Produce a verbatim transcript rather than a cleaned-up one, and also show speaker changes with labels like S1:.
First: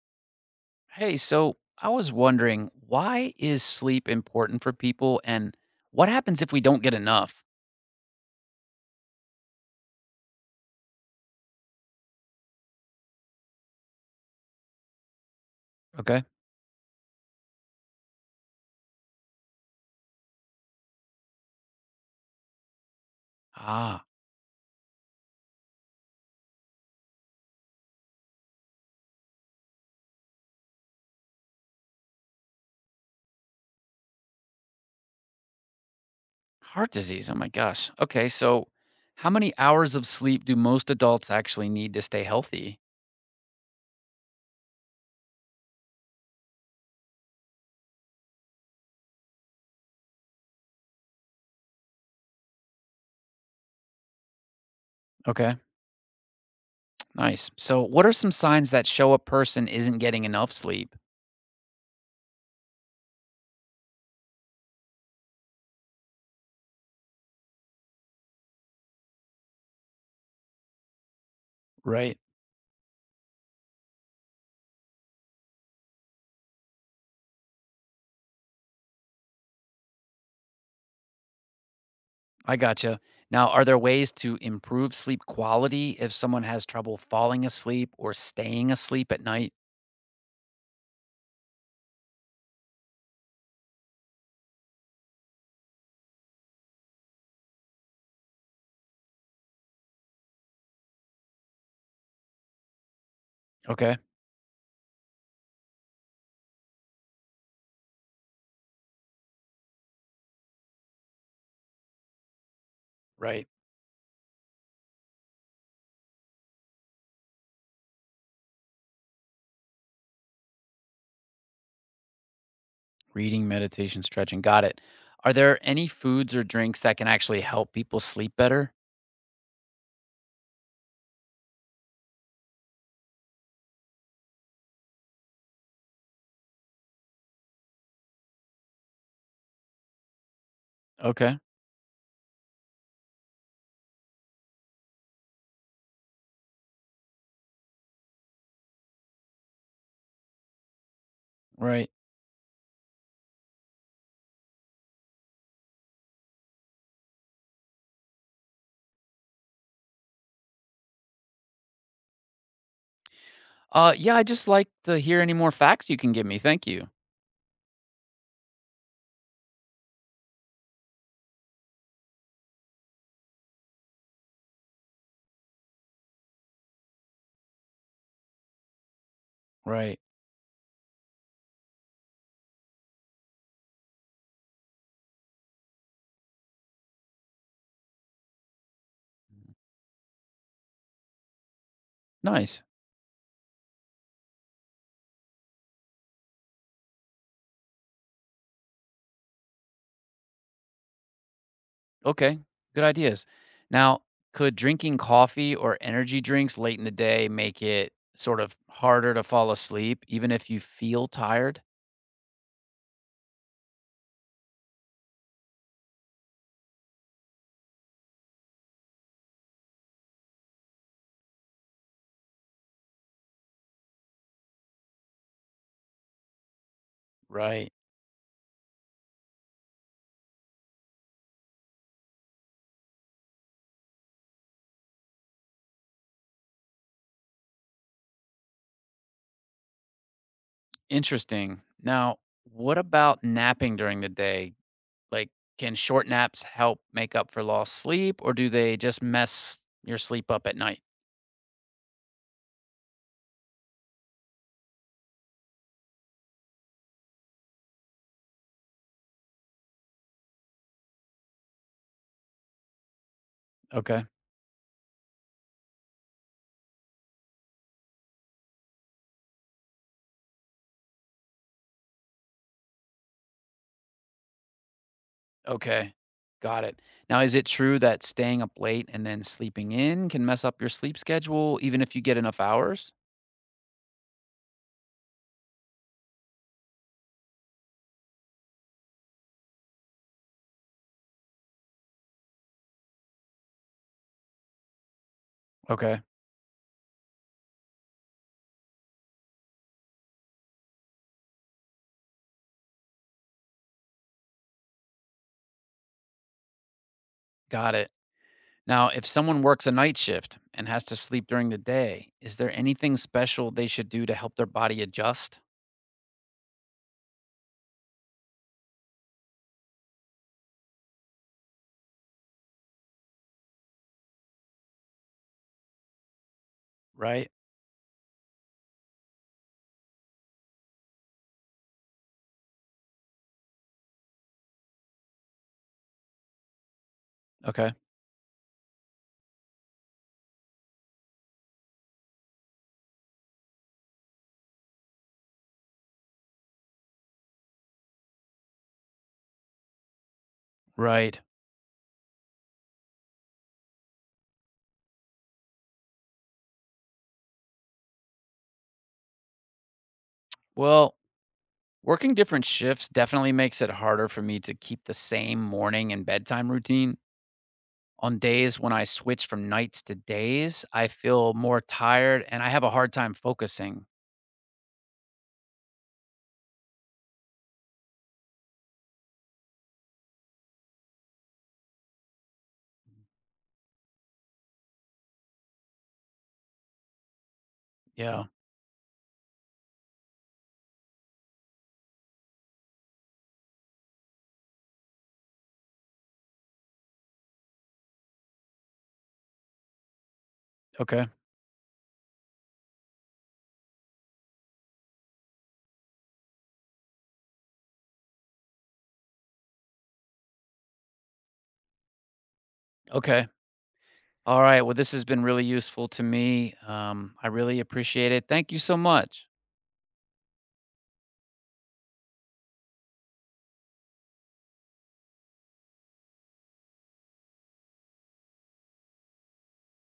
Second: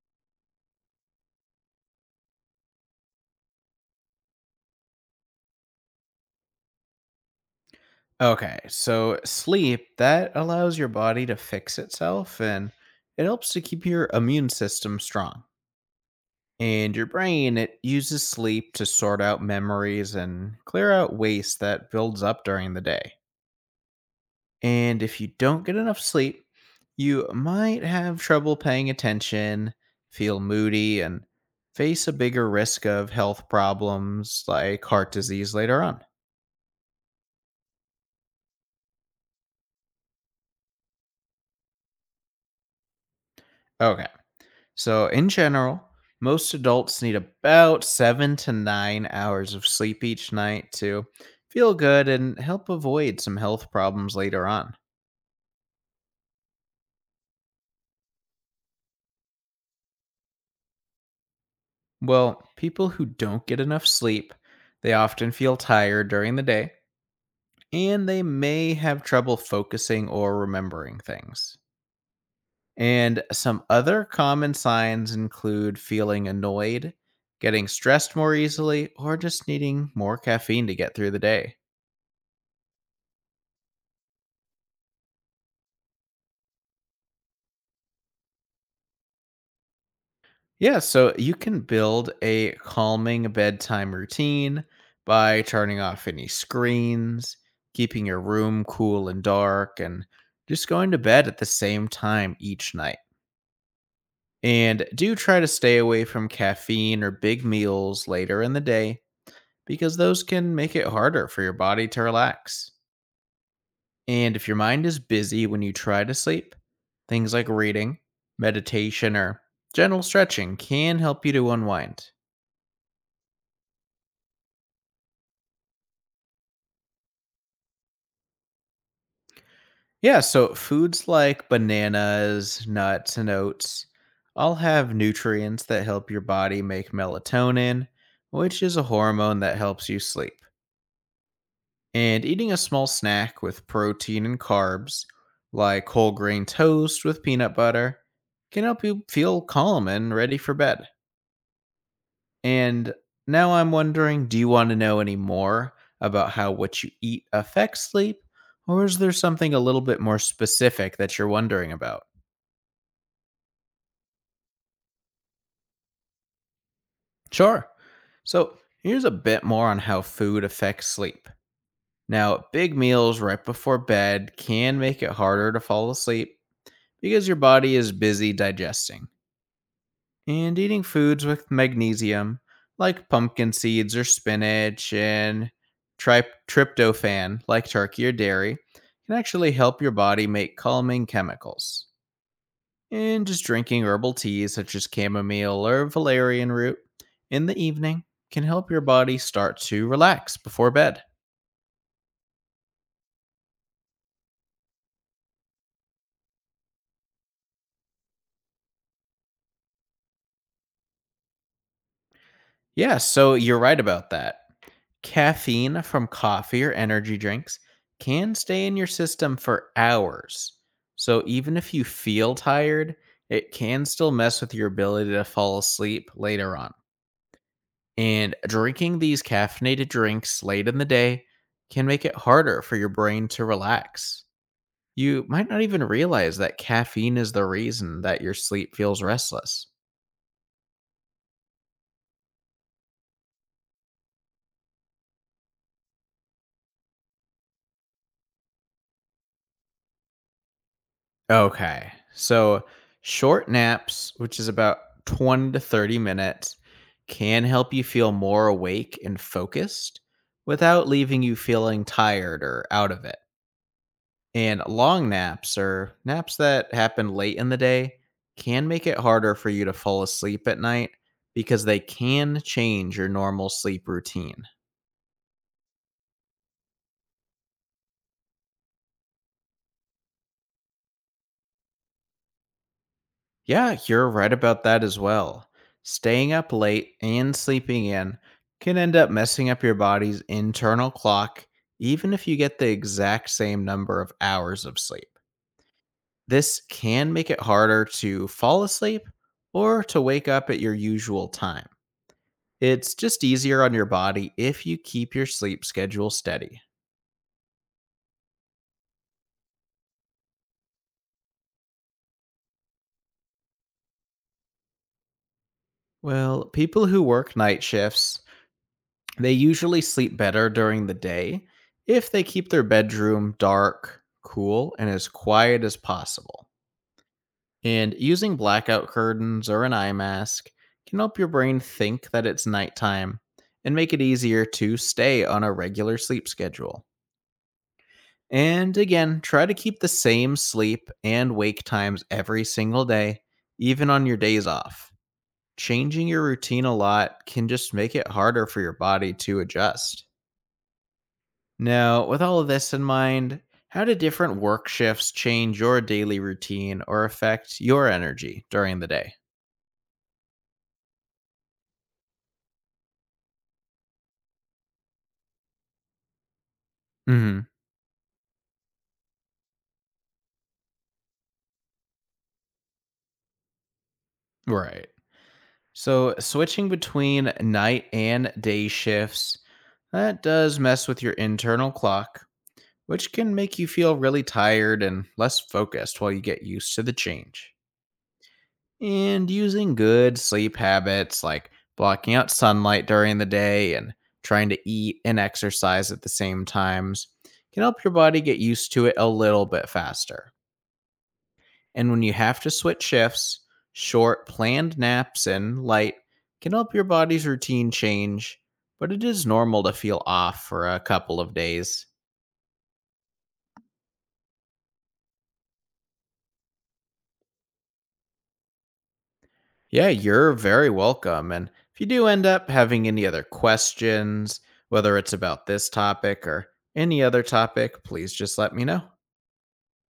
S1: Hey, so I was wondering, why is sleep important for people and what happens if we don't get enough?
S2: Okay, so sleep that allows your body to fix itself and it helps to keep your immune system strong.
S1: Okay.
S2: And your brain, it uses sleep to sort out memories and clear out waste that builds up during the day.
S1: Ah,
S2: And if you don't get enough sleep, you might have trouble paying attention, feel moody, and face a bigger risk of health problems like heart disease later on.
S1: heart disease. Oh my gosh. Okay, so how many hours of sleep do most adults actually need to stay healthy?
S2: Okay. So, in general, most adults need about seven to nine hours of sleep each night to feel good and help avoid some health problems later on.
S1: Okay, nice. So, what are some signs that show a person isn't getting enough sleep?
S2: Well, people who don't get enough sleep, they often feel tired during the day and they may have trouble focusing or remembering things.
S1: Right.
S2: And some other common signs include feeling annoyed, getting stressed more easily, or just needing more caffeine to get through the day.
S1: I gotcha. Now, are there ways to improve sleep quality if someone has trouble falling asleep or staying asleep at night?
S2: Yeah, so you can build a calming bedtime routine by turning off any screens, keeping your room cool and dark, and just going to bed at the same time each night.
S1: Okay,
S2: And do try to stay away from caffeine or big meals later in the day because those can make it harder for your body to relax.
S1: right.
S2: And if your mind is busy when you try to sleep, things like reading, meditation, or gentle stretching can help you to unwind.
S1: Reading, meditation, stretching. Got it. Are there any foods or drinks that can actually help people sleep better?
S2: Yeah, so foods like bananas, nuts, and oats all have nutrients that help your body make melatonin, which is a hormone that helps you sleep.
S1: Okay.
S2: And eating a small snack with protein and carbs, like whole grain toast with peanut butter, can help you feel calm and ready for bed.
S1: Right.
S2: And now I'm wondering, do you want to know any more about how what you eat affects sleep? Or is there something a little bit more specific that you're wondering about?
S1: Uh yeah, I just like to hear any more facts you can give me. Thank you.
S2: Sure. So here's a bit more on how food affects sleep. Now, big meals right before bed can make it harder to fall asleep because your body is busy digesting.
S1: Right.
S2: And eating foods with magnesium, like pumpkin seeds or spinach, and tri- tryptophan, like turkey or dairy, can actually help your body make calming chemicals
S1: Nice.
S2: and just drinking herbal teas such as chamomile or valerian root in the evening can help your body start to relax before bed.
S1: Okay. Good ideas. Now, could drinking coffee or energy drinks late in the day make it sort of harder to fall asleep even if you feel tired?
S2: Yeah, so you're right about that. Caffeine from coffee or energy drinks can stay in your system for hours. So even if you feel tired, it can still mess with your ability to fall asleep later on.
S1: Right.
S2: And drinking these caffeinated drinks late in the day can make it harder for your brain to relax. You might not even realize that caffeine is the reason that your sleep feels restless.
S1: Interesting. Now, what about napping during the day? Like, can short naps help make up for lost sleep, or do they just mess your sleep up at night?
S2: Okay. So, short naps, which is about twenty to thirty minutes, can help you feel more awake and focused without leaving you feeling tired or out of it.
S1: Okay.
S2: And long naps or naps that happen late in the day can make it harder for you to fall asleep at night because they can change your normal sleep routine.
S1: Okay. Got it. Now, is it true that staying up late and then sleeping in can mess up your sleep schedule even if you get enough hours?
S2: Yeah, you're right about that as well. Staying up late and sleeping in can end up messing up your body's internal clock, even if you get the exact same number of hours of sleep.
S1: Okay.
S2: This can make it harder to fall asleep or to wake up at your usual time. It's just easier on your body if you keep your sleep schedule steady.
S1: Got it. Now, if someone works a night shift and has to sleep during the day, is there anything special they should do to help their body adjust?
S2: Well, people who work night shifts, they usually sleep better during the day if they keep their bedroom dark, cool, and as quiet as possible.
S1: Right.
S2: And using blackout curtains or an eye mask can help your brain think that it's nighttime and make it easier to stay on a regular sleep schedule.
S1: Okay.
S2: And again, try to keep the same sleep and wake times every single day, even on your days off. Changing your routine a lot can just make it harder for your body to adjust.
S1: Right.
S2: Now, with all of this in mind, how do different work shifts change your daily routine or affect your energy during the day?
S1: Well, working different shifts definitely makes it harder for me to keep the same morning and bedtime routine.
S2: Hmm.
S1: On days when I switch from nights to days, I feel more tired and I have a hard time focusing.
S2: Right. So, switching between night and day shifts, that does mess with your internal clock, which can make you feel really tired and less focused while you get used to the change.
S1: Yeah.
S2: And using good sleep habits like blocking out sunlight during the day and trying to eat and exercise at the same times can help your body get used to it a little bit faster.
S1: Okay.
S2: And when you have to switch shifts, short planned naps and light can help your body's routine change, but it is normal to feel off for a couple of days.
S1: Okay. All right. Well, this has been really useful to me. Um, I really appreciate it. Thank you so much.
S2: Yeah, you're very welcome. And if you do end up having any other questions, whether it's about this topic or any other topic, please just let me know.